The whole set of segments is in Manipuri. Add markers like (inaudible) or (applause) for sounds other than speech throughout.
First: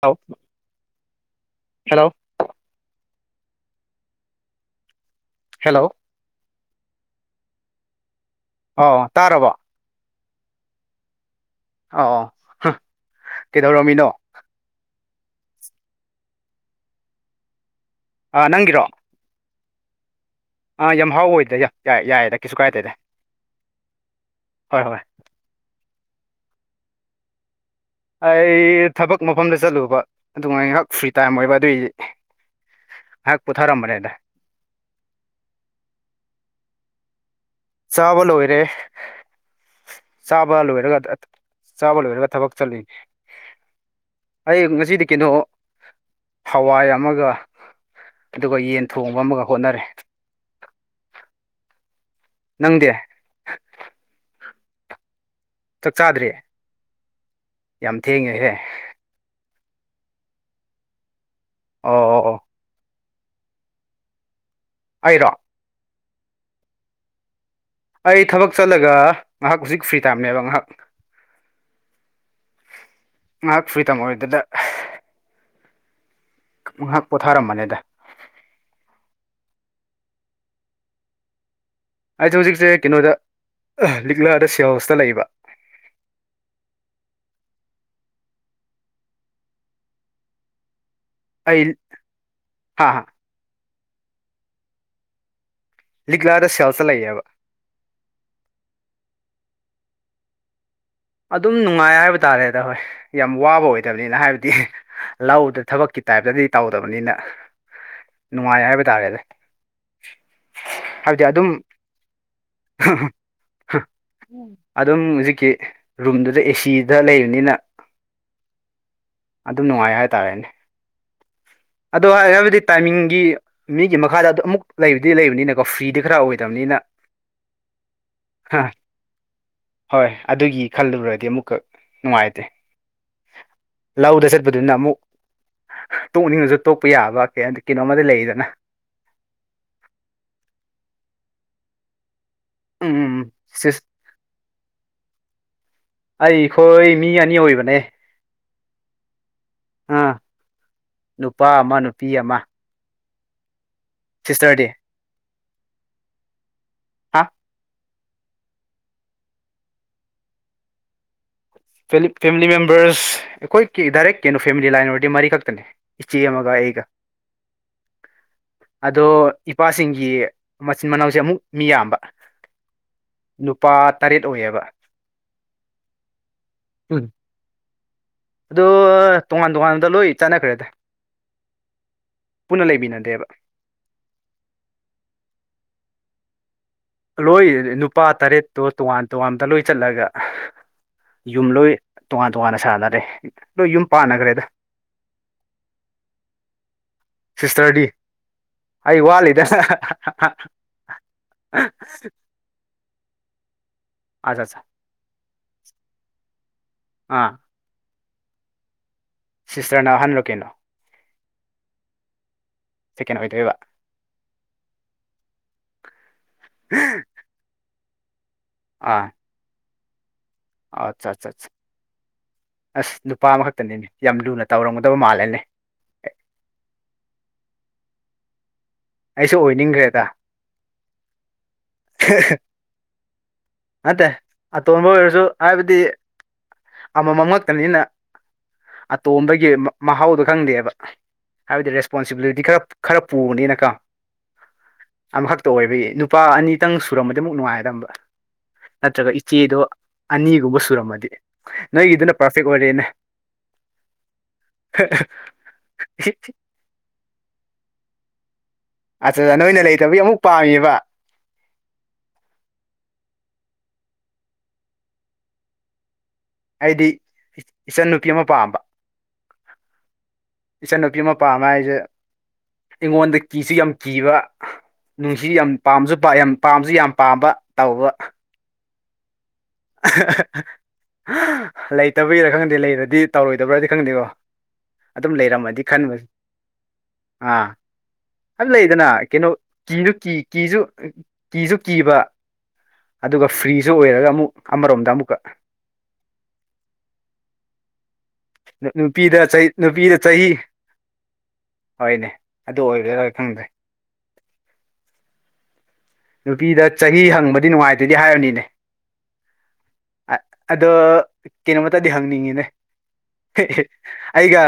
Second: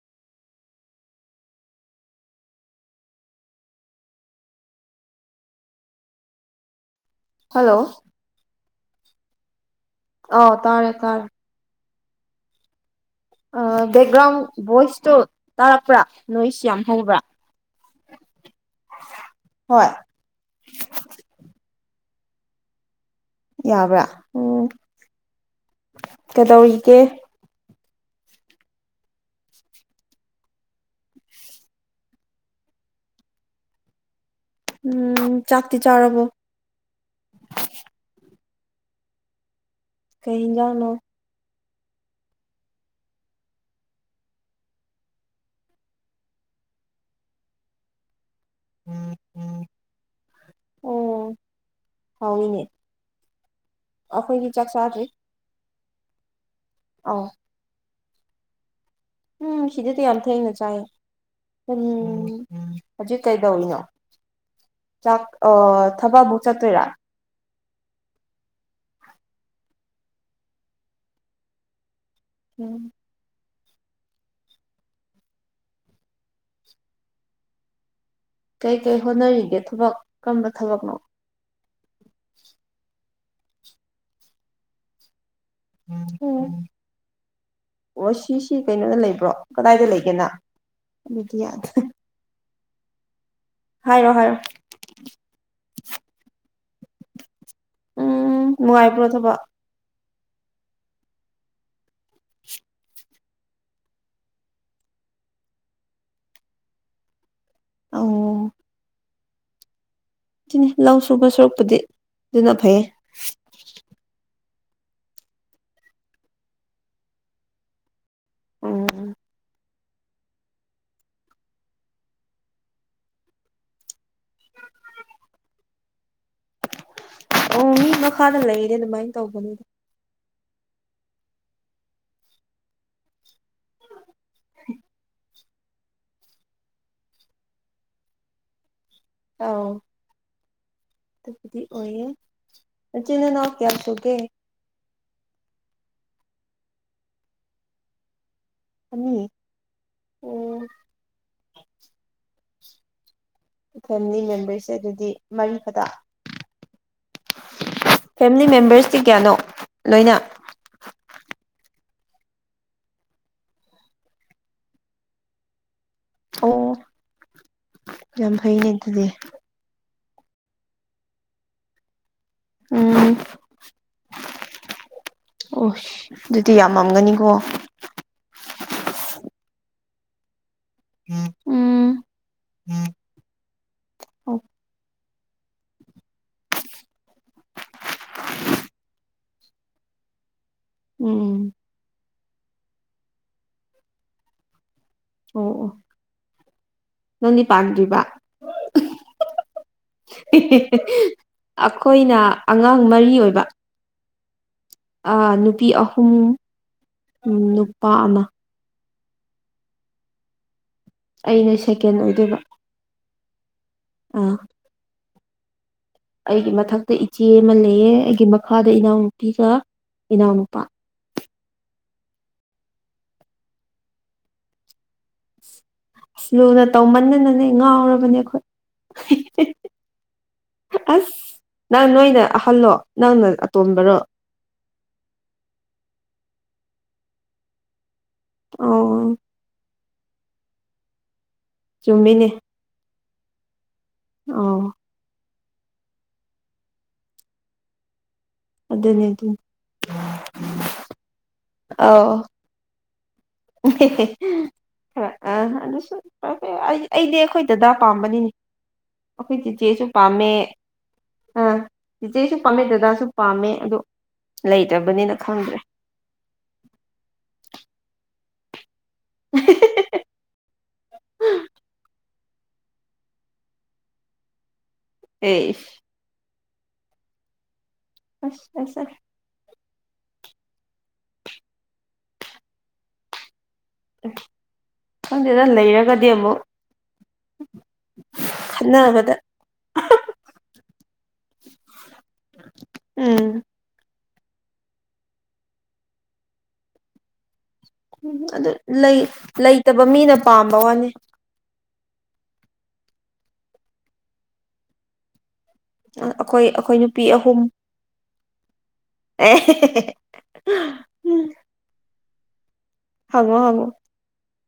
ꯍꯂ ꯍꯦꯜꯂꯣ ꯍꯦꯜꯂꯣ ꯍꯜꯂꯣ ꯑꯣ ꯇꯥꯔꯕꯣ ꯑꯣ ꯇꯥꯔꯦ ꯇꯥꯔꯦ ꯑ ꯕꯦꯛꯒ꯭ꯔꯥꯎꯟ ꯚꯣꯏꯁꯇꯣ ꯇꯥꯔꯛꯄ꯭ꯔꯥ ꯅꯣꯏꯁ ꯌꯥꯝ ꯍꯧꯕ꯭ꯔꯥ ꯑ ꯅꯪꯒꯤꯔꯣ ꯍꯣꯏ ꯑꯥ ꯌꯥꯝ ꯍꯥꯎ ꯑꯣꯏꯗ꯭ꯔꯦ ꯌꯥꯏ ꯌꯥꯏꯦꯗ ꯀꯩꯁꯨ ꯀꯥꯏꯗꯦꯗ ꯌꯥꯕ꯭ꯔꯥ ꯎꯝ ꯍꯣꯏ ꯍꯣꯏ ꯀꯩꯗꯧꯔꯤꯒꯦ ꯑꯩ ꯊꯕꯛ ꯃꯐꯝꯗ ꯆꯠꯂꯨꯕ ꯑꯗꯨꯃꯥꯏ ꯉꯥꯏꯍꯥꯛ ꯐ꯭ꯔꯤ ꯇꯥꯏꯝ ꯑꯣꯏꯕ ꯑꯗꯨꯏꯗꯤ ꯍꯥꯏ ꯄꯨꯊꯥꯔ ꯃꯔꯦꯗ ꯎꯝ ꯆꯥꯛꯇꯤ ꯆꯥꯔꯕꯣ ꯆꯥꯕ ꯂꯣꯏꯔꯦ ꯀꯩ ꯆꯥꯕ ꯌꯦꯟꯖꯥꯡꯅꯣ ꯂꯣꯏꯔꯒ ꯆꯕꯣꯣ ꯐꯔ ꯀ ꯊꯕꯛ ꯆꯂ ꯑꯩ ꯉꯁꯤꯗꯤ ꯀꯩꯅꯣ ꯍꯋꯥꯏ ꯑꯃꯒ ꯑꯗꯨꯒ ꯌꯦꯟ ꯊꯣꯡꯕ ꯑꯃꯒ ꯍꯣꯠꯅꯔꯦ ꯑꯣꯝ ꯍꯥꯎꯅꯦ ꯅꯪꯗꯤ ꯑꯩꯈꯣꯏꯒꯤ ꯆꯥꯛ ꯆꯥꯗ꯭ꯔꯤ ꯆꯥꯛ ꯆꯥꯗ꯭ꯔꯤꯌꯦ ꯑ ꯌꯥꯝ ꯊꯦꯡꯉꯦꯈꯦ ꯎꯝ ꯁꯤꯗꯤꯗꯤ ꯌꯥꯝ ꯊꯦꯡꯅ ꯆꯥꯏ ꯎꯝ ꯑꯣ ꯑꯣ ꯑꯣ ꯎꯝ ꯍꯧꯖꯤꯛ ꯀꯩꯗꯧꯔꯤꯅꯣ ꯆꯥꯛ ꯑꯩꯔꯣ ꯊꯕꯛꯐꯧ ꯆꯠꯇꯣꯏꯔꯥ ꯑꯩ ꯊꯕꯛ ꯆꯠꯂꯒ ꯉꯥꯏꯍꯥꯛ ꯍꯧꯖꯤꯛ ꯐ꯭ꯔꯤ ꯇꯥꯏꯝꯅꯦꯕ ꯉꯥꯏꯍꯥꯛ ꯎꯝ ꯉꯥꯏꯍꯥꯛ ꯐ꯭ꯔꯤ ꯇꯝ ꯑꯣꯏꯗꯗ ꯉꯥꯏꯍꯥꯛ ꯄꯣꯊꯥꯔꯝꯕꯅꯤꯗ ꯀꯩ ꯀꯩ ꯍꯣꯠꯅꯔꯤꯒꯦ ꯊꯕꯛ ꯀꯔꯝꯕ ꯊꯕꯛꯅꯣ ꯑꯩꯁꯦ ꯍꯧꯖꯤꯛꯁꯦ ꯀꯩꯅꯣꯗ ꯂꯤꯛꯂꯥꯗ ꯁꯦꯜ ꯍꯣꯁꯇ ꯂꯩꯕ ꯍ ꯑꯣ ꯁꯤꯁꯤ ꯀꯩꯅꯣꯅ ꯂꯩꯕ꯭ꯔꯣ ꯀꯗꯥꯏꯗ ꯂꯩꯒꯦꯅ ꯑꯗꯨꯗꯤ ꯌꯥꯗꯦ ꯍꯥꯥ ꯍꯥ ꯍꯥꯏꯔꯣ ꯍꯥꯏꯔꯣ ꯂꯤꯛꯂꯥꯗ ꯁꯦꯜꯁꯇ ꯂꯩꯌꯦꯕ ꯎꯝ ꯅꯨꯡꯉꯥꯏꯕ꯭ꯔꯣ ꯊꯕꯛ ꯑꯗꯨꯝ ꯅꯨꯡꯉꯥꯏ ꯍꯥꯏꯕ ꯇꯥꯔꯦꯗ ꯍꯣꯏ ꯌꯥꯝ ꯋꯥꯕ ꯑꯣꯏꯗꯕꯅꯤꯅ ꯍꯥꯏꯕꯗꯤ ꯂꯧꯗ ꯊꯕꯛꯀꯤ ꯇꯥꯏꯞꯇꯗꯤ ꯇꯧꯗꯕꯅꯤꯅ ꯑꯧ ꯅꯨꯡꯉꯥꯏ ꯍꯥꯏꯕ ꯇꯥꯔꯦꯅꯦ ꯑꯗꯨꯅꯤ ꯂꯧ ꯁꯨꯕ ꯁꯨꯔꯛꯄꯗꯤ ꯑꯗꯨꯅ ꯐꯩꯌꯦ ꯑꯗꯨꯝ ꯍꯧꯖꯤꯛꯀꯤ ꯔꯨꯝꯗꯨꯗ ꯑꯦꯁꯤꯗ ꯂꯩꯕꯅꯤꯅ ꯎꯝ ꯑꯗꯨꯝ ꯅꯨꯡꯉꯥꯏ ꯍꯥꯏꯇꯥꯔꯦꯅꯦ ꯑꯗꯣ ꯍꯥꯏ ꯍꯥꯏꯕꯗꯤ ꯇꯥꯏꯃꯤꯡꯒꯤ ꯃꯤꯒꯤ ꯃꯈꯥꯗ ꯑꯗꯨ ꯑꯃꯨꯛ ꯂꯩꯕꯗꯤ ꯂꯩꯕꯅꯤꯅꯀꯣ ꯐ꯭ꯔꯤꯗꯤ ꯈꯔ ꯑꯣꯏꯗꯕꯅꯤꯅ ꯑ ꯃꯤ ꯃꯈꯥꯗ ꯂꯩꯔꯦ ꯑꯗꯨꯃꯥꯏꯅ ꯇꯧꯕꯅꯦ ꯍꯣꯏ ꯑꯗꯨꯒꯤ ꯈꯜꯂꯨꯕꯨꯔꯗꯤ ꯑꯃꯨꯛꯀ ꯅꯨꯡꯉꯥꯏꯇꯦ ꯂꯧꯗ ꯆꯠꯄꯗꯨꯅ ꯑꯃꯨꯛ ꯇꯣꯛꯅꯤꯡꯕꯁꯨ ꯇꯣꯛꯄ ꯌꯥꯕ ꯀ ꯍꯥꯏ ꯀꯩꯅꯣꯃꯗ ꯂꯩꯔꯤꯗꯅ ꯑꯥꯎ ꯗꯤ ꯑꯣꯏ ꯎꯝ ꯎꯝ ꯃꯆ ꯅ ꯀꯌꯥ ꯁꯤꯁ ꯁꯧꯒꯦ ꯑꯩꯈꯣꯏ ꯃꯤ ꯑꯅꯤ ꯑꯣꯏꯕꯅꯦ ꯑ ꯑꯥ ꯅꯨꯄꯥ ꯑꯃ ꯅꯨꯄꯤ ꯑꯃ ꯐꯦꯃꯤꯂꯤ ꯁꯤꯁꯇꯔꯗꯤ ꯃꯦꯝꯕꯔꯁꯦ ꯑꯗꯨꯗꯤ ꯃꯔꯤ ꯐꯗ ꯍꯥ ꯐꯦꯃꯤꯂꯤ ꯃꯦꯝꯕꯔꯁꯇꯤ ꯀꯌꯥꯅꯣ ꯂꯣꯏꯅ ꯐ ꯐꯦꯃꯤꯂꯤ ꯃꯦꯝꯕꯔꯁ ꯑꯩꯈꯣꯏꯒꯤ ꯗꯥꯏꯔꯦꯛ ꯀꯩꯅꯣ ꯐꯦꯃꯤꯂꯤ ꯂꯥꯏꯟ ꯑꯣꯏꯔꯗꯤ ꯃꯔꯤ ꯈꯛꯇꯅꯦ ꯏꯁꯤ ꯑꯃꯒ ꯑꯣ ꯑꯩꯒ ꯌꯥꯝ ꯐꯩꯅꯦ ꯑꯗꯣ ꯑꯗꯨꯗꯤ ꯏꯄꯥꯁꯤꯡꯒꯤ ꯃꯆꯤꯟ ꯃꯅꯥꯎꯁꯦ ꯑꯃꯨꯛ ꯃꯤ ꯌꯥꯝꯕ ꯎꯝ ꯅꯨꯄꯥ ꯇꯔꯦꯠ ꯑꯣꯏꯌꯦꯕ ꯑꯣ ꯑꯗꯨꯗꯤ ꯎꯝ ꯌꯥꯝꯃꯝꯒꯅꯤꯀꯣ ꯑꯗꯣ ꯇꯣꯉꯥꯟ ꯇꯣꯉꯥꯟꯗ ꯂꯣꯏ ꯆꯠꯅꯈ꯭ꯔꯦꯗ ꯎꯝ ꯄꯨꯟꯅ ꯂꯩꯃꯤꯟꯅꯗꯦꯕ ꯑꯣ (unintelligible) ꯂꯣꯏ ꯅꯨꯄꯥ ꯇꯔꯦꯠꯇꯣ ꯇꯣꯉꯥꯟ ꯇꯣꯉꯥꯟꯕ ꯂꯣꯏ ꯆꯠꯂꯒ ꯌꯨꯝ ꯎꯝ ꯂꯣꯏ ꯇꯣꯉꯥꯟ ꯇꯣꯉꯥꯟꯅ ꯁꯥꯟꯅꯔꯦ ꯂꯣꯏ ꯌꯨꯝ ꯄꯥꯟꯅꯈ꯭ꯔꯦꯗ ꯑꯣ ꯑꯣ ꯅꯪꯗꯤ ꯁꯤꯁꯇꯔꯗꯤ ꯄꯥꯝꯗ꯭ꯔꯤꯕ ꯑꯩ ꯋꯥꯠꯂꯤꯗ ꯑꯩꯈꯣꯏꯅ ꯑꯉꯥꯡ ꯃꯔꯤ ꯑꯣꯏꯕ ꯑꯆꯥꯆꯥ ꯅꯨꯄꯤ ꯑꯍꯨꯝ ꯑꯥ ꯅꯨꯄꯥ ꯑꯅ ꯁꯤꯁꯇꯔꯅ ꯑꯍꯜꯂꯛ ꯀꯩꯅꯣ ꯑꯩꯅ ꯁꯦꯀꯦꯟ ꯑꯣꯏꯗꯣꯏꯕ ꯁꯦꯀꯦꯟ ꯑꯣꯏꯗꯣꯏꯕ ꯑꯥ ꯑꯩꯒꯤ ꯃꯊꯛꯇ ꯏꯆꯦ ꯑꯃ ꯂꯩꯌꯦ ꯑꯩꯒꯤ ꯃꯈꯥꯗ ꯑꯥ ꯏꯅꯥꯎꯅꯨꯄꯤꯒ ꯏꯅꯥꯎꯅꯨꯄꯥ ꯑꯠꯆꯥ ꯑꯠꯆꯥ ꯑꯠ ꯑꯁ ꯅꯨꯄꯥ ꯑꯃꯈꯛꯇꯅꯤꯅꯦ ꯌꯥꯝ ꯂꯨꯅ ꯇꯧꯔꯝꯒꯗꯕ ꯃꯥꯜꯂꯅꯦ ꯂꯨꯅ ꯇꯧꯃꯟꯅꯅꯅꯦ ꯉꯥꯎꯔꯕꯅꯦ ꯑꯩꯈꯣꯏ ꯑꯩꯁꯨ ꯑꯣꯏꯅꯤꯡꯈ꯭ꯔꯦꯗ ꯑꯁ ꯅꯪ ꯅꯣꯏꯅ ꯑꯍꯜꯂꯣ ꯅꯪꯅ ꯑꯇꯣꯝꯕꯔꯣ ꯅꯠꯇꯦ ꯑꯇꯣꯟꯕ ꯑꯣꯏꯔꯁꯨ ꯍꯥꯏꯕꯗꯤ ꯑꯃꯃꯝ ꯉꯛꯇꯅꯤꯅ ꯑꯣ ꯑꯇꯣꯝꯕꯒꯤ ꯃꯍꯥꯎꯗꯣ ꯈꯪꯗꯦꯕ ꯍꯥꯏꯕꯗꯤ ꯆꯨꯝꯃꯤꯅꯦ ꯔꯦꯁꯄꯣꯟꯁꯤꯕꯤꯂꯤꯇꯤ ꯈꯔ ꯈꯔ ꯄꯨꯕꯅꯤꯅꯀꯥ ꯑꯣ ꯑꯃꯈꯛꯇ ꯑꯣꯏꯕꯒꯤ ꯅꯨꯄꯥ ꯑꯅꯤꯇꯪ ꯁꯨꯔꯝꯕꯗꯤ ꯑꯃꯨꯛ ꯅꯨꯡꯉꯥꯏꯗꯝꯕ ꯑꯗꯨꯅꯦ ꯅꯠꯇ꯭ꯔꯒ ꯑꯗꯨꯅꯦ ꯏꯆꯦꯗꯣ ꯑꯅꯤꯒꯨꯝꯕ ꯁꯨꯔꯝꯃꯗꯤ ꯅꯣꯏꯒꯤꯗꯨꯅ ꯄꯥꯔꯐꯦꯛ ꯑꯣꯏꯔꯦꯅꯦ ꯑꯁꯨ ꯑꯩ ꯑꯩꯗꯤ ꯑꯩꯈꯣꯏꯗꯗꯥ ꯄꯥꯝꯕꯅꯤꯅꯦ ꯑꯠꯆꯥ ꯑꯩꯈꯣꯏ ꯅꯣꯏꯅ ꯆꯤꯆꯦꯁꯨ ꯂꯩꯇꯕꯒꯤ ꯑꯃꯨꯛ ꯄꯥꯝꯃꯦ ꯄꯥꯝꯃꯤꯕ ꯑꯥ ꯆꯤꯆꯦꯁꯨ ꯄꯥꯝꯃꯦ ꯗꯗꯥꯁꯨ ꯄꯥꯝꯃꯦ ꯑꯗꯣ ꯂꯩꯇꯕꯅꯤꯅ ꯈꯪꯗ꯭ꯔꯦ ꯍꯥꯏꯗꯤ ꯏꯆꯟꯟꯅ ꯅꯨꯄꯤ ꯑꯃ ꯄꯥꯝꯕ ꯏꯆꯟꯅꯨꯄꯤ ꯃꯄꯥꯝ ꯑꯃ ꯍꯥꯏꯁꯦ ꯑꯩꯉꯣꯟꯗ ꯀꯤꯁꯨ ꯌꯥꯝ ꯀꯤꯕ ꯅꯨꯡꯁꯤꯁꯨ ꯌꯥꯝ ꯑꯦ ꯄꯥꯝꯁꯨ ꯌꯥꯝ ꯄꯥꯝꯁꯨ ꯌꯥꯝ ꯄꯥꯝꯕ ꯇꯧꯕ ꯑꯁ ꯂꯩꯇꯕꯒꯤꯔ ꯈꯪꯗꯦ ꯂꯩꯔꯗꯤ ꯇꯧꯔꯣꯏꯗꯕ꯭ꯔꯗꯤ ꯈꯪꯗꯦꯀꯣ ꯑꯗꯨꯝ ꯈꯪꯗꯦꯗ ꯂꯩꯔꯝꯃꯗꯤ ꯈꯟꯕ ꯂꯩꯔꯒꯗꯤ ꯑꯃꯨꯛ ꯑꯥ ꯍꯥꯏ ꯂꯩꯗꯅ ꯈꯟꯅꯕꯗ ꯀꯩꯅꯣ ꯀꯤꯁꯨ ꯀꯤ ꯀꯤꯁꯨ ꯀꯤꯁꯨ ꯀꯤꯕ ꯎꯝ ꯑꯗꯨꯒ ꯐ꯭ꯔꯤꯁꯨ ꯑꯣꯏꯔꯒ ꯑꯃꯨꯛ ꯑꯃꯔꯣꯝꯗ ꯑꯃꯨꯛꯀ ꯎꯝ ꯑꯗꯨ ꯂꯩ ꯅꯨꯄꯤꯗ ꯂꯩꯇꯕ ꯅꯨꯄꯤꯗ ꯃꯤꯅ ꯆꯍꯤ ꯄꯥꯝꯕ ꯋꯥꯅꯤ ꯍꯣꯏꯅꯦ ꯑꯗꯨ ꯑꯣꯏꯕ꯭ꯔꯥꯣꯏ ꯈꯪꯗ꯭ꯔꯦ ꯑꯩꯈꯣꯏ ꯅꯨꯄꯤꯗ ꯑꯩꯈꯣꯏ ꯆꯍꯤ ꯅꯨꯄꯤ ꯑꯍꯨꯝ ꯍꯪꯕꯗꯤ ꯅꯨꯡꯉꯥꯏꯇꯗꯤ ꯍꯥꯏꯔꯅꯤꯅꯦ ꯑꯦ ꯑꯗꯣ ꯀꯩꯅꯣꯃꯇꯗꯤ ꯍꯪꯅꯤꯡꯉꯤꯅꯦ ꯍꯪꯉꯣ ꯍꯪꯉꯣ ꯑꯩꯒ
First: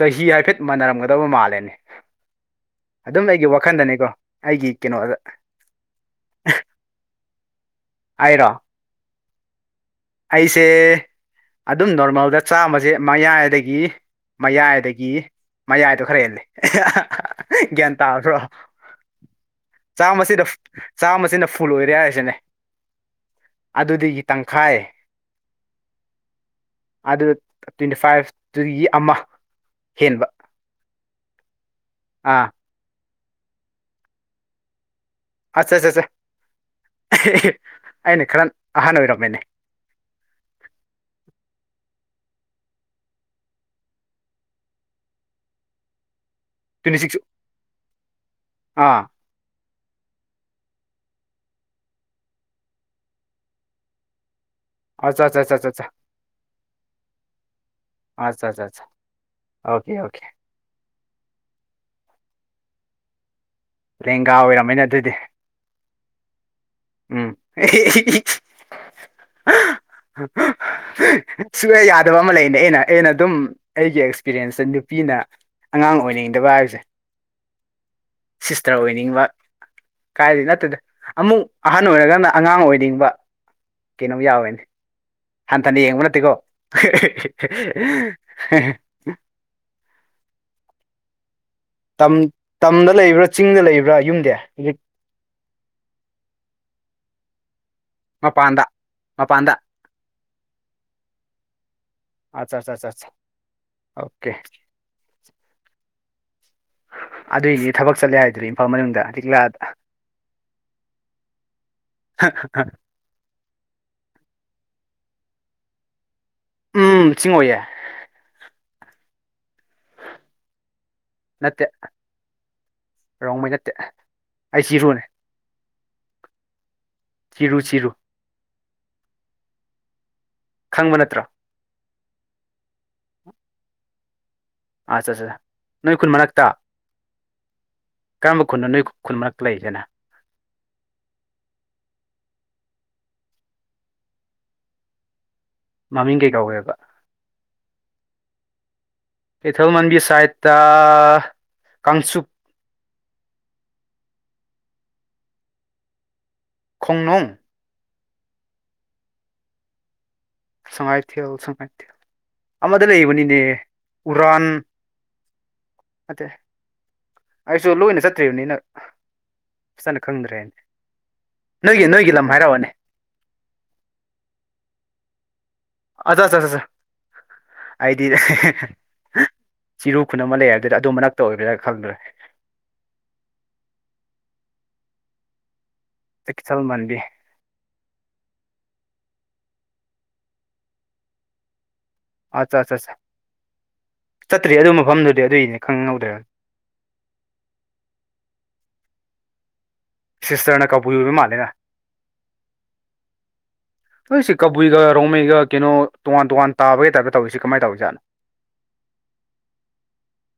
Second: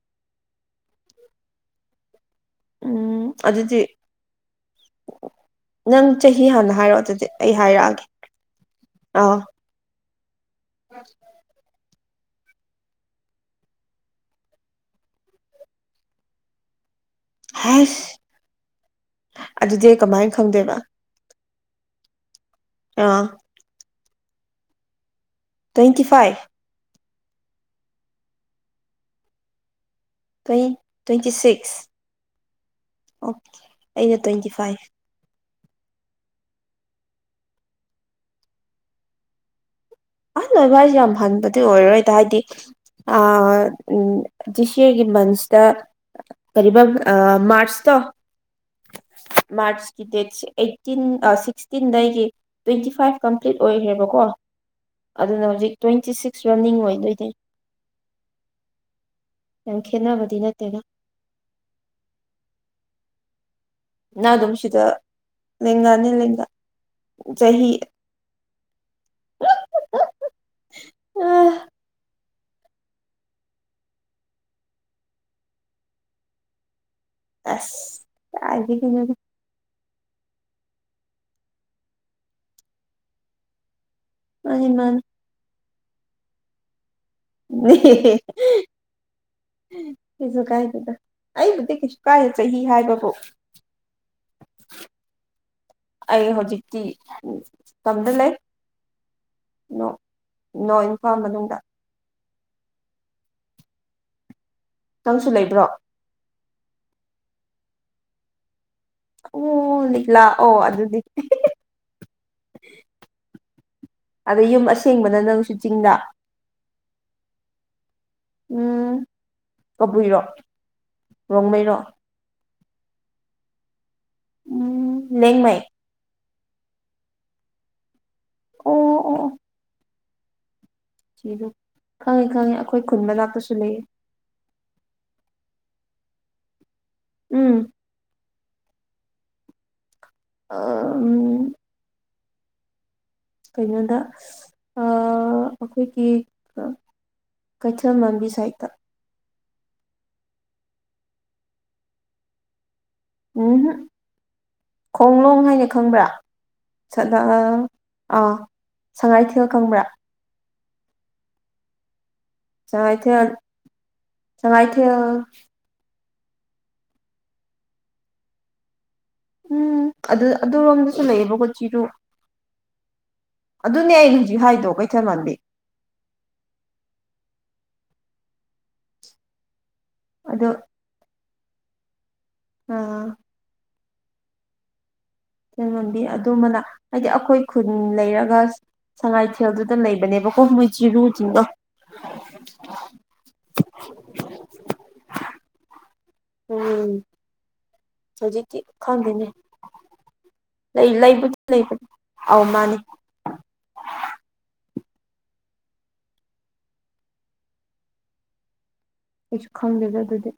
ꯆꯍꯤ ꯍꯥꯏꯐꯦꯠ ꯃꯥꯟꯅꯔꯝꯒꯗꯕ ꯃꯥꯜꯂꯦꯅꯦ ꯎꯝ ꯑꯗꯨꯝ ꯑꯩꯒꯤ ꯑꯗꯨꯗꯤ ꯋꯥꯈꯟꯗꯅꯤꯀꯣ ꯑꯩꯒꯤ ꯀꯩꯅꯣꯗ ꯅꯪ ꯆꯍꯤ ꯍꯥꯟꯅ ꯍꯥꯏꯔꯛꯑꯣ ꯑꯗꯨꯗꯤ ꯑꯩ ꯍꯥꯏꯔꯛꯑꯒꯦ ꯍꯥꯏꯔꯣ ꯑꯥ ꯑꯩꯁꯦ ꯑꯗꯨꯝ ꯅꯣꯔꯃꯦꯜꯗ ꯆꯥꯃꯁꯦ ꯃꯌꯥꯏ ꯑꯗꯒꯤ ꯃꯌꯥꯏꯗꯒꯤ ꯃꯌꯥꯏꯗꯣ ꯈꯔ ꯍꯦꯜꯂꯦ ꯒ꯭ꯌꯥꯟ ꯍꯁ ꯇꯥꯕ꯭ꯔꯣ ꯑꯗꯨꯗꯤ ꯀꯃꯥꯏꯅ ꯆꯥꯝꯃꯕꯁꯤꯗ ꯈꯪꯗꯣꯏꯕ ꯆꯥꯝꯃꯁꯤꯅ ꯐꯨꯜ ꯑꯣꯏꯔꯦ ꯍꯥꯏꯔꯤꯁꯤꯅꯦ ꯑꯥ ꯑꯗꯨꯗꯒꯤ ꯇꯪꯈꯥꯏ ꯇ꯭ꯋꯦꯟꯇꯤ ꯐꯥꯏꯚ ꯑꯗꯨ ꯇ꯭ꯋꯦꯟꯇꯤ ꯐꯥꯏꯚꯇꯨꯒꯤ ꯑꯃ ꯍꯦꯟꯕ ꯇ꯭ꯋꯦꯟꯇꯤ ꯁꯤꯛꯁ ꯑꯥ ꯑꯣꯀꯦ ꯑꯩꯅ ꯇ꯭ꯋꯦꯟꯇꯤ ꯐꯥꯏꯚ ꯑ ꯑꯠ ꯑꯠꯁꯦ ꯑꯩꯅ ꯈꯔ ꯑꯍꯥꯟꯕ ꯑꯣꯏꯔꯝꯝꯕꯅꯤ ꯑꯍꯟ ꯑꯣꯏꯕ ꯍꯥꯏꯁꯦ ꯌꯥꯝ ꯍꯟꯕꯗꯤ ꯑꯣꯏꯔꯣꯏꯗ ꯍꯥꯏꯗꯤ ꯑ ꯎꯝ ꯖꯤꯁꯒꯤ ꯃꯟꯁꯇ ꯀꯔꯤꯕ ꯇ꯭ꯋꯦꯟꯇꯤ ꯁꯤꯛꯁ ꯃꯥꯔꯆꯇꯣ ꯑꯥ ꯃꯥꯆ ꯗꯦꯠꯁꯦ ꯑꯩꯠꯇꯤꯟ ꯁꯤꯛꯁꯇꯤꯟꯗ ꯑꯩꯒꯤ ꯇ꯭ꯋꯦꯟꯇꯤ ꯐꯥꯏꯚ ꯀꯝꯄ꯭ꯂꯤꯠ ꯑꯣꯏꯈ꯭ꯔꯦꯕꯀꯣ ꯑꯠꯆꯥ ꯑꯠꯆꯥ ꯑꯗꯨꯅ ꯑꯠꯆꯥ ꯍꯧꯖꯤꯛ ꯑꯠꯆꯥ ꯇ꯭ꯋꯦꯟꯇꯤ ꯁꯤꯛꯁ ꯁ꯭ ꯔꯝꯅꯤꯡ ꯑꯣꯏꯗꯣꯏꯗꯤ ꯑꯠꯆꯥ ꯑꯠꯆꯥ ꯑꯠꯆꯥ ꯌꯥꯝ ꯑꯣꯀꯦ ꯑꯣꯀꯦ ꯈꯦꯠꯅꯕꯗꯤ ꯅꯠꯇꯦꯅ ꯅ ꯂꯦꯡꯒꯥ ꯑꯗꯨꯝ ꯑꯣꯏꯔꯝꯃꯦꯅꯦ ꯁꯤꯗ ꯑꯗꯨꯗꯤ ꯂꯦꯡꯒꯥꯅꯦ ꯂꯦꯡꯒꯥ ꯎꯝ ꯆꯍꯤ ꯁꯋꯦ ꯌꯥ ꯐꯕ ꯑꯃ ꯂꯩꯅꯦ ꯑꯩꯅ ꯑꯩꯅ ꯑꯗꯨꯝ ꯑꯩꯒꯤ ꯑꯦꯛꯁꯄꯤꯔꯤꯌꯦꯟꯁꯁꯦ ꯅꯨꯄꯤꯅ ꯑꯉꯥꯡ ꯑꯣꯏꯅꯤꯡꯗꯕ ꯍꯥꯏꯕꯁꯦ ꯑꯁ ꯁꯤꯁꯇꯔ ꯀꯥꯏꯗꯒꯤꯅꯣꯗ ꯑꯣꯏꯅꯤꯡꯕ ꯀꯥꯏꯗꯤ ꯅꯠꯇꯗ ꯑꯃꯨꯛ ꯑꯍꯟ ꯑꯣꯏꯔꯒꯅ ꯑꯉꯥꯡ ꯑꯣꯏꯅꯤꯡꯕ ꯀꯩꯅꯣꯝ ꯌꯥꯎꯋꯦꯅꯤ ꯃꯥꯅꯤ ꯃꯥꯅꯤ ꯍꯟꯊꯅ ꯌꯦꯡꯕ ꯅꯠꯇꯦꯀꯣ ꯁꯤꯁꯨ ꯀꯥꯏ ꯇꯗ ꯑꯩꯕꯨ ꯀꯩꯁꯨ ꯇꯝ ꯀꯥꯏꯦ ꯆꯍꯤ ꯇꯝꯗ ꯍꯥꯏꯕꯕꯨꯣ ꯂꯩꯕ꯭ꯔꯥ ꯆꯤꯡꯗ ꯂꯩꯕ꯭ꯔꯥ ꯌꯨꯝꯗꯤ ꯍꯧꯖꯤꯛ ꯑꯩ ꯍꯧꯖꯤꯛꯇꯤ ꯀꯝꯗ ꯂꯩ ꯃꯄꯥꯟꯗ ꯃꯄꯥꯟꯗ ꯅꯣ ꯏꯝꯐꯥꯜ ꯃꯅꯨꯡꯗ ꯑꯠꯆꯥ ꯑꯠꯆꯥ ꯑꯣꯀꯦ ꯅꯪꯁꯨ ꯂꯩꯕ꯭ꯔꯣ ꯑꯗꯨꯏꯗꯤ ꯊꯕꯛ ꯆꯠꯂꯦ ꯍꯥꯏꯗ꯭ꯔꯦ ꯏꯝꯐꯥꯜ ꯃꯅꯨꯡꯗ ꯂꯤꯛꯂꯥꯗ ꯎꯗꯤꯂ ꯑꯣ ꯑꯗꯨꯗꯤ ꯑꯗ ꯌꯨꯝ ꯑꯁꯦꯡꯕꯅ ꯅꯪꯁꯨ ꯆꯤꯡꯗ ꯎꯝ ꯆꯤꯡꯉ ꯑꯣꯏꯌꯦ ꯎꯝ ꯀꯕꯨꯏꯔꯣ ꯅꯠꯇꯦ ꯔꯣꯡꯃꯩꯔꯣ ꯔꯣꯡꯕꯩ ꯅꯠꯇꯦ ꯑꯩ ꯆꯤꯔꯨꯅꯦ ꯎꯝ ꯂꯦꯡꯃꯩ ꯆꯤꯔꯨ ꯆꯤꯔꯨ ꯑꯣ ꯑꯣ ꯈꯪꯕ ꯅꯠꯇ꯭ꯔꯥ ꯈꯪꯉꯦ ꯈꯪꯉꯦ ꯑꯩꯈꯣꯏ ꯈꯨꯟꯕ ꯂꯥꯛꯇꯁꯨ ꯂꯩꯌꯦ ꯑꯠ ꯑ ꯅꯣꯏ ꯀꯨꯟ ꯃꯔꯛꯇ ꯎꯝ ꯀꯔꯝꯕ ꯈꯨꯟꯅꯣ ꯅꯣꯏ ꯈꯨꯟ ꯃꯔꯛ ꯂꯩꯗꯦꯅ ꯑ ꯎ ꯀꯩꯅꯣꯗ ꯑꯩꯈꯣꯏꯒꯤ ꯃꯃꯤꯡ ꯀꯩ ꯀꯧꯒꯦꯕ ꯀꯩꯊꯦꯜ ꯂꯝꯕꯤ ꯁꯥꯏꯠꯇ ꯀꯩꯊꯧꯜ ꯃꯟꯕꯤ ꯁꯥꯏꯠ ꯀꯥꯡꯪꯆꯨꯞ ꯎꯝ ꯈꯣꯡꯂꯣꯡ ꯍꯥꯏꯅ ꯈꯪꯕ꯭ꯔꯥ ꯁꯗ ꯈꯣꯡꯅꯨꯡ ꯑꯥ ꯁꯉꯥꯏꯊꯦꯜ ꯈꯪꯕ꯭ꯔꯥ ꯁꯪꯉꯥꯏ ꯊꯣ ꯁꯪꯉꯥꯏꯣ ꯑꯃꯗ ꯁꯉꯥꯏꯊꯦꯜ ꯂꯩꯕꯅꯤꯅꯦ ꯎꯔꯥꯟ ꯁꯉꯥꯏꯊꯦꯜ ꯅꯠꯇꯦ ꯑꯩꯁꯨ ꯂꯣꯏꯅ ꯆꯠꯇ꯭ꯔꯤꯕꯅꯤꯅ ꯎꯝ ꯐꯖꯅ ꯑꯗꯨ ꯈꯪꯗ꯭ꯔꯦꯅꯦ ꯑꯗꯨꯔꯣꯝꯗꯁꯨ ꯂꯩꯌꯦꯕꯀꯣ ꯆꯤꯔꯨ ꯅꯣꯏꯒꯤ ꯅꯣꯏꯒꯤ ꯂꯝ ꯍꯥꯏꯔꯛꯑꯣꯅꯦ ꯑꯗꯨꯅꯦ ꯑꯩ ꯍꯧꯖꯤꯛ ꯍꯥꯏꯗꯣ ꯀꯩꯊꯃꯥꯟꯕꯤ ꯑꯆꯥ ꯍꯥꯏꯗꯤꯗ ꯆꯤꯔꯨ ꯈꯨꯟꯅ ꯑꯃ ꯂꯩ ꯑꯗꯣ ꯍꯥꯏꯕꯗꯨꯗ ꯑ ꯑꯗꯨꯝꯕ ꯃꯔ ꯅꯛꯇ ꯑꯣꯏꯕ꯭ꯔꯥ ꯈꯪꯗ꯭ꯔꯦ ꯑꯝ ꯉꯝꯕꯤ ꯆꯀꯤꯁꯜ ꯑꯗꯨꯝꯕꯅ ꯃꯟꯕꯤ ꯍꯥꯏꯗꯤ ꯑꯩꯈꯣꯏ ꯈꯨꯟ ꯂꯩꯔꯒ ꯁꯉꯥꯏꯊꯦꯜꯗꯨꯗ ꯂꯩꯕꯅꯦꯕꯀꯣ ꯃꯣꯏ ꯆꯤꯔꯨ ꯆꯤꯡꯕꯣ ꯑꯠꯆꯥ ꯑꯠꯆꯥ ꯑꯠ ꯆꯠꯇ꯭ꯔꯤ ꯑꯗꯨ ꯃꯐꯝꯗꯨꯗꯤ ꯑꯗꯨꯏꯅꯤ ꯈꯪꯍꯧꯗ꯭ꯔ ꯎꯝ ꯍꯧꯖꯤ ꯈꯥꯟꯗꯅꯦ ꯁꯤꯁꯇꯔꯅ ꯂꯩ ꯀꯕꯨꯏ ꯑꯣꯏꯕ ꯂꯩꯕꯨꯗꯤ ꯃꯥꯜꯂꯦꯅ ꯂꯩ ꯑꯧ ꯃꯥꯅꯤ ꯅꯣꯏ ꯁꯤ ꯀꯕꯨꯏꯒ ꯔꯣꯡꯃꯩ ꯀꯩꯅꯣ ꯇꯣꯉꯥꯟ ꯇꯣꯉꯥꯟ ꯇꯥꯕꯒꯤ ꯇꯥꯏꯞꯇ ꯇꯧꯔꯤꯁꯤ ꯀꯃꯥꯏ ꯇꯧꯔꯤꯖꯥꯠꯣ ꯀꯩꯁꯨ ꯈꯪꯗꯦꯗ ꯑꯗꯨꯗꯤ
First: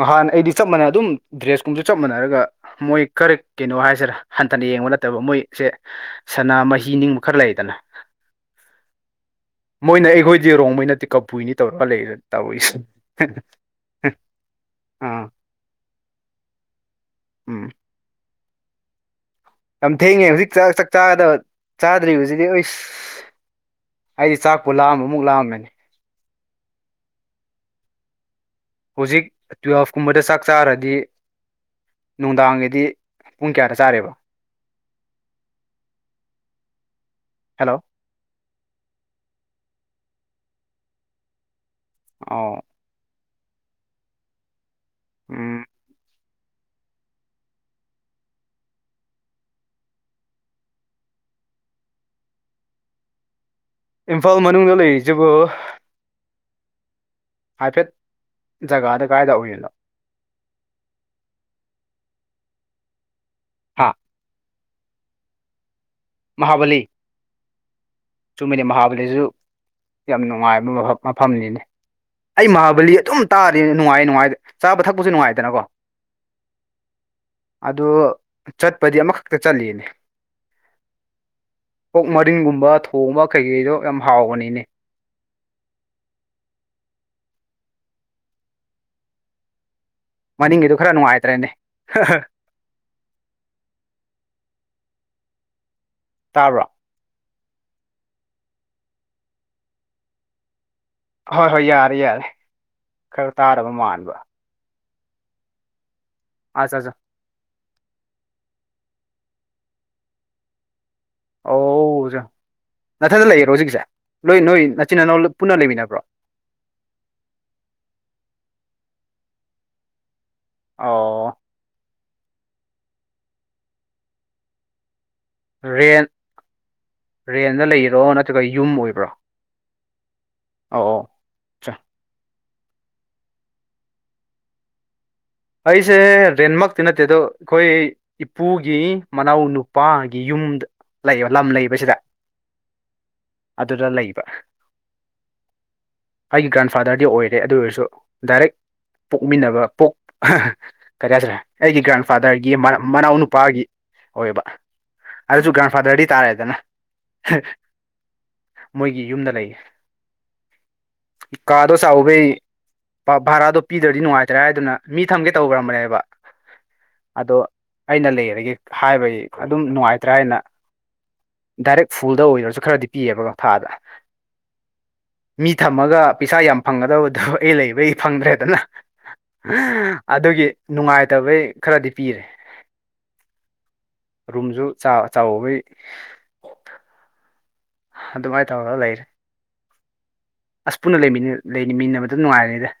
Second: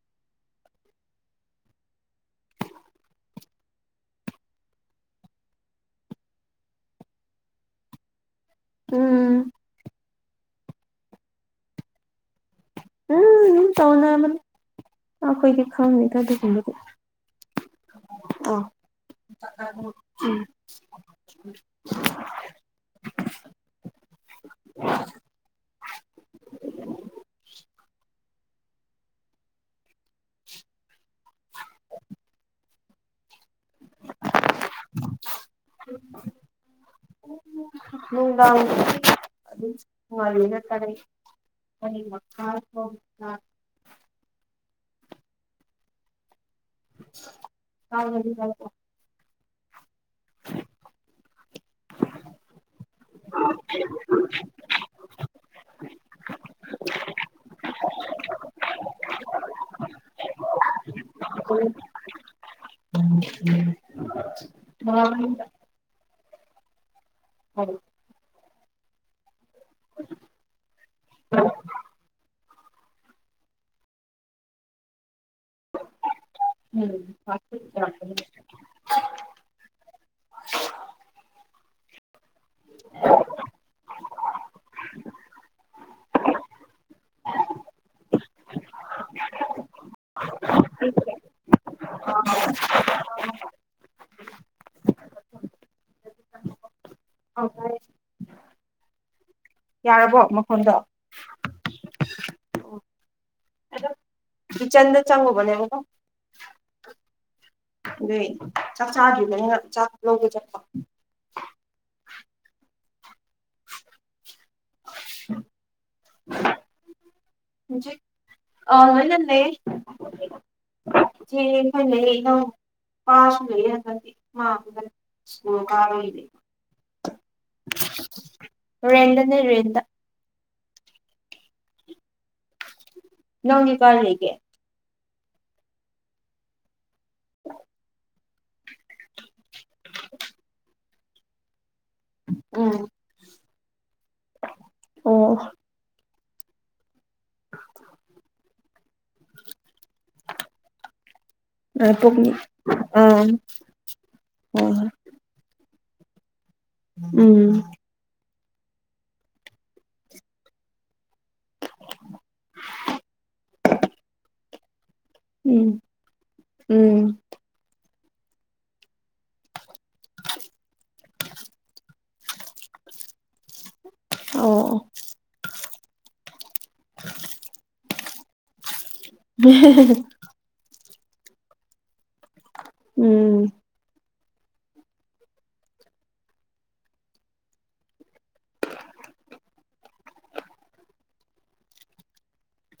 ꯅꯍꯥꯟ ꯑꯩꯗꯤ ꯆꯞ ꯃꯥꯟꯅꯩ ꯑꯗꯨꯝ ꯗ꯭ꯔꯦꯁꯀꯨꯝꯕꯁꯨ ꯆꯞ ꯃꯥꯟꯅꯔꯒ ꯃꯣꯏ ꯈꯔ ꯀꯩꯅꯣ ꯍꯥꯏꯁꯤꯔ ꯍꯟꯊꯅ ꯌꯦꯡꯕ ꯅꯠꯇꯕ ꯃꯣꯏꯁꯦ ꯁꯅꯥꯃꯍꯤꯤ ꯅꯤꯡꯕ ꯈꯔ ꯂꯩꯗꯅ ꯎꯝ ꯃꯣꯏꯅ ꯑꯩꯈꯣꯏꯗꯤ ꯔꯣꯡꯃ ꯅꯠꯇꯦ ꯀꯄꯨꯏꯅꯤ ꯇꯧꯔꯒ ꯂꯩ ꯇꯧꯔꯛꯏꯁꯤꯦ ꯍ ꯇꯧꯅꯕꯅꯤ ꯑꯩꯈꯣꯏꯒꯤ ꯈꯪꯗꯦ ꯑꯗꯨꯒꯨꯝꯕꯗꯤ ꯎꯝ ꯑꯥ ꯌꯥꯝ ꯊꯦꯡꯉꯦ ꯍꯧꯖꯤꯛ ꯆꯥꯛ ꯆꯥꯛ ꯆꯥꯗ ꯆꯥꯗ꯭ꯔꯤꯕꯁꯤꯗꯤ ꯑꯁ ꯑꯩꯗꯤ ꯆꯥꯛꯄꯨ ꯂꯥꯝꯃ ꯑꯃꯨꯛ ꯂꯥꯝꯃꯦ ꯍꯧꯖꯤꯛ ꯇꯨꯋꯦꯜꯐ ꯀꯨꯝꯕꯗ ꯆꯥꯛ ꯆꯥꯔꯗꯤ ꯅꯨꯡꯗꯥꯡꯒꯤꯗꯤ ꯄꯨꯡ ꯀꯌꯥꯗ ꯆꯥꯔꯤꯕ ꯍꯜꯂꯣ ꯅꯨꯡꯗꯥꯡꯕꯨꯗꯤ ꯑꯗꯨꯝ ꯉꯥꯢꯔꯤꯅ ꯆꯤꯢꯑꯦ (unintelligible) ꯍ ꯑꯣ (unintelligible) ꯎꯝ (unintelligible) ꯏꯝꯐꯥꯜ ꯃꯅꯨꯡꯗ ꯂꯩꯔꯤꯁꯤꯕꯨ ꯍꯥꯏꯐꯦꯠ ꯖꯒꯥꯗ ꯀꯥꯏꯗ ꯑꯣꯏꯔꯤꯅꯣ ꯎ ꯍꯥ ꯎꯝ (unintelligible) ꯃꯍꯥꯕꯂꯤ (unintelligible) ꯆꯨꯝꯃꯤꯗꯤ ꯃꯍꯥꯕꯂꯤꯁꯨ ꯌꯥꯝ ꯅꯨꯡꯉꯥꯏꯕ ꯃꯐꯝ ꯃꯐꯝꯅꯤꯅꯤ ꯑꯩ ꯃꯍꯥꯕꯂꯤ ꯑꯗꯨꯝ ꯇꯥꯔꯤ ꯅꯨꯡꯉꯥꯏ ꯅꯨꯡꯉꯥꯏ ꯆꯥꯕ ꯊꯛꯄꯁꯨ ꯅꯨꯡꯉꯥꯏꯗꯅꯀꯣ ꯑꯗꯣ ꯆꯠ ꯄꯗꯤ ꯑꯃꯈꯛꯇ ꯆꯠꯅꯤ ꯑꯣꯛ ꯃꯔꯤꯟꯒꯨꯝꯕ ꯊꯣꯡ ꯍꯣꯡꯕ ꯀꯩꯀꯔꯤꯗꯣ ꯌꯥꯝ ꯍꯥꯎꯕꯅꯤꯅꯦ ꯃꯅꯤꯡꯒꯤꯗꯨ ꯈꯔ ꯅꯨꯡꯉꯥꯏꯇ꯭ꯔꯦꯅꯦ ꯍꯥ ꯍꯥ ꯇꯥꯕ꯭ꯔꯣ ꯑꯧ ꯇꯥꯢꯑꯦ ꯌꯥꯔꯕꯣ ꯃꯐꯝꯗꯣ ꯍꯣꯏ ꯍꯣꯏ ꯌꯥꯔꯦ ꯌꯥꯔꯦ ꯈꯔ ꯇꯥꯗꯕ ꯃꯥꯟꯕ ꯀꯤꯆꯟꯗ ꯆꯪꯉꯨꯕꯅꯦꯕꯀꯣ ꯑꯥ ꯆꯥ ꯆꯥ ꯑꯗꯨꯏ ꯆꯥꯛ ꯆꯥꯗ꯭ꯔꯤꯕꯅꯤꯅ ꯆꯥꯛ ꯂꯧꯒꯦ ꯆꯠꯄ ꯑꯣꯖꯥ ꯅꯊꯟꯗ ꯂꯩꯌꯦꯔꯣ ꯍꯧꯖꯤꯛꯁꯦ ꯅꯣꯏ ꯅꯣꯏ ꯅꯆꯤꯟ ꯏꯅꯥꯎ ꯄꯨꯟꯅ ꯂꯩꯃꯤꯟꯅꯕ꯭ꯔꯣ ꯍꯧꯖꯤꯛ ꯑ ꯂꯣꯏꯅꯥ ꯂꯩꯌꯦ ꯑꯣ ꯢꯆꯦ ꯑꯩꯍꯣꯏ ꯂꯩꯌꯦ ꯏꯅꯧꯄꯥꯁꯨ ꯂꯩꯌꯦ ꯍꯟꯗꯛꯇꯗꯤ ꯃ ꯑꯁꯀꯨꯜ ꯀꯥꯔ ꯔꯦꯟ (unintelligible) ꯔꯦꯟꯗ ꯂꯩꯔꯣ ꯅꯠꯇ꯭ꯔꯒ ꯌꯨꯝ ꯑꯣꯏꯕ꯭ꯔꯣ ꯔꯦꯟꯗꯅꯦ ꯔꯦꯟꯗ ꯑꯧ ꯑꯧ ꯅꯪꯗꯤ ꯀꯥꯢ ꯂꯩꯒꯦ ꯑꯩꯁꯦ ꯔꯦꯟꯃꯛꯇꯤ ꯅꯠꯇꯦ ꯑꯗꯣ ꯑꯩꯈꯣꯏ ꯏꯄꯨꯒꯤ ꯃꯅꯥꯎ ꯅꯨꯄꯥꯒꯤ ꯌꯨꯝꯗ ꯂꯩꯕ ꯂꯝ ꯂꯩꯕꯁꯤꯗ ꯎꯝ ꯑꯗꯨꯗ ꯂꯩꯕ ꯑꯣ ꯑꯩꯒꯤ ꯒ꯭ꯔꯥꯟꯐꯥꯗꯔꯗꯤ ꯑꯣꯢꯔꯦ ꯑꯗꯨ ꯑꯣꯏꯔꯁꯨ ꯗꯥꯏꯔꯦꯛ ꯄꯣꯛꯃꯤꯟꯅꯕ ꯄꯣꯛ (unintelligible) ꯀꯔꯤ ꯍꯥꯏꯁꯤꯔ ꯑꯩꯒꯤ ꯄꯨꯛꯅꯤꯡ ꯒ꯭ꯔꯥꯟꯐꯥꯗꯔꯒꯤ ꯃꯅꯥꯎ ꯃꯅꯥꯎ ꯑꯥ ꯅꯨꯄꯥꯒꯤ ꯑꯣꯏꯕ ꯍꯣꯏ ꯍꯣꯏ ꯑꯗꯨꯁꯨ ꯒ꯭ꯔꯥꯟꯐꯥꯗꯔꯗꯤ ꯇꯥꯔꯦꯗꯅ ꯎꯝ ꯃꯣꯏꯒꯤ ꯌꯨꯝꯗ ꯂꯩꯌꯦ ꯀꯥꯗꯣ ꯆꯥꯎꯋꯦ ꯚꯥꯔꯗꯣ ꯄꯤꯗ꯭ꯔꯗꯤ ꯅꯨꯡꯉꯥꯏꯇ꯭ꯔꯦ ꯍꯥꯏꯗꯅ ꯃꯤ ꯊꯝꯒꯦ ꯎꯝ ꯇꯧꯔꯝꯕꯅꯦꯕ ꯎꯝ ꯑꯗꯣ ꯑꯩꯅ ꯂꯩꯔꯒꯦ ꯍꯥꯏꯕꯒꯤ ꯑꯗꯨꯝ ꯅꯨꯡꯉꯥꯏꯇ꯭ꯔꯦ ꯍꯥꯏꯅ ꯗꯥꯏꯔꯦꯛ ꯐꯨꯜꯗ ꯑꯣꯏꯗꯔꯁꯨ ꯈꯔꯗꯤ ꯄꯤꯑꯕ ꯀꯣ ꯊꯥꯗ ꯑꯣ ꯑꯣ ꯃꯤ ꯊꯝꯃꯒ ꯄꯤꯁꯥ ꯌꯥꯝ ꯐꯪꯒꯗꯕꯗꯨ ꯑꯩ ꯂꯩꯕꯩ ꯐꯪꯗ꯭ꯔꯦꯗꯅ ꯑꯗꯨꯒꯤ ꯅꯨꯡꯉꯥꯏꯇꯕꯩ ꯈꯔꯗꯤ ꯄꯤꯔꯦ ꯎꯝ ꯔꯨꯝꯁꯨ ꯆꯥ ꯆꯥꯎꯕꯩ ꯑꯗꯨꯃꯥꯏꯅ ꯇꯧꯔꯒ ꯂꯩꯔꯦ ꯑꯁ ꯄꯨꯟꯅꯃꯤꯟꯅ ꯂꯩꯃꯤꯟ ꯂꯩꯃꯤꯟꯅꯕꯗ ꯅꯨꯡꯉꯥꯏꯔꯦꯗ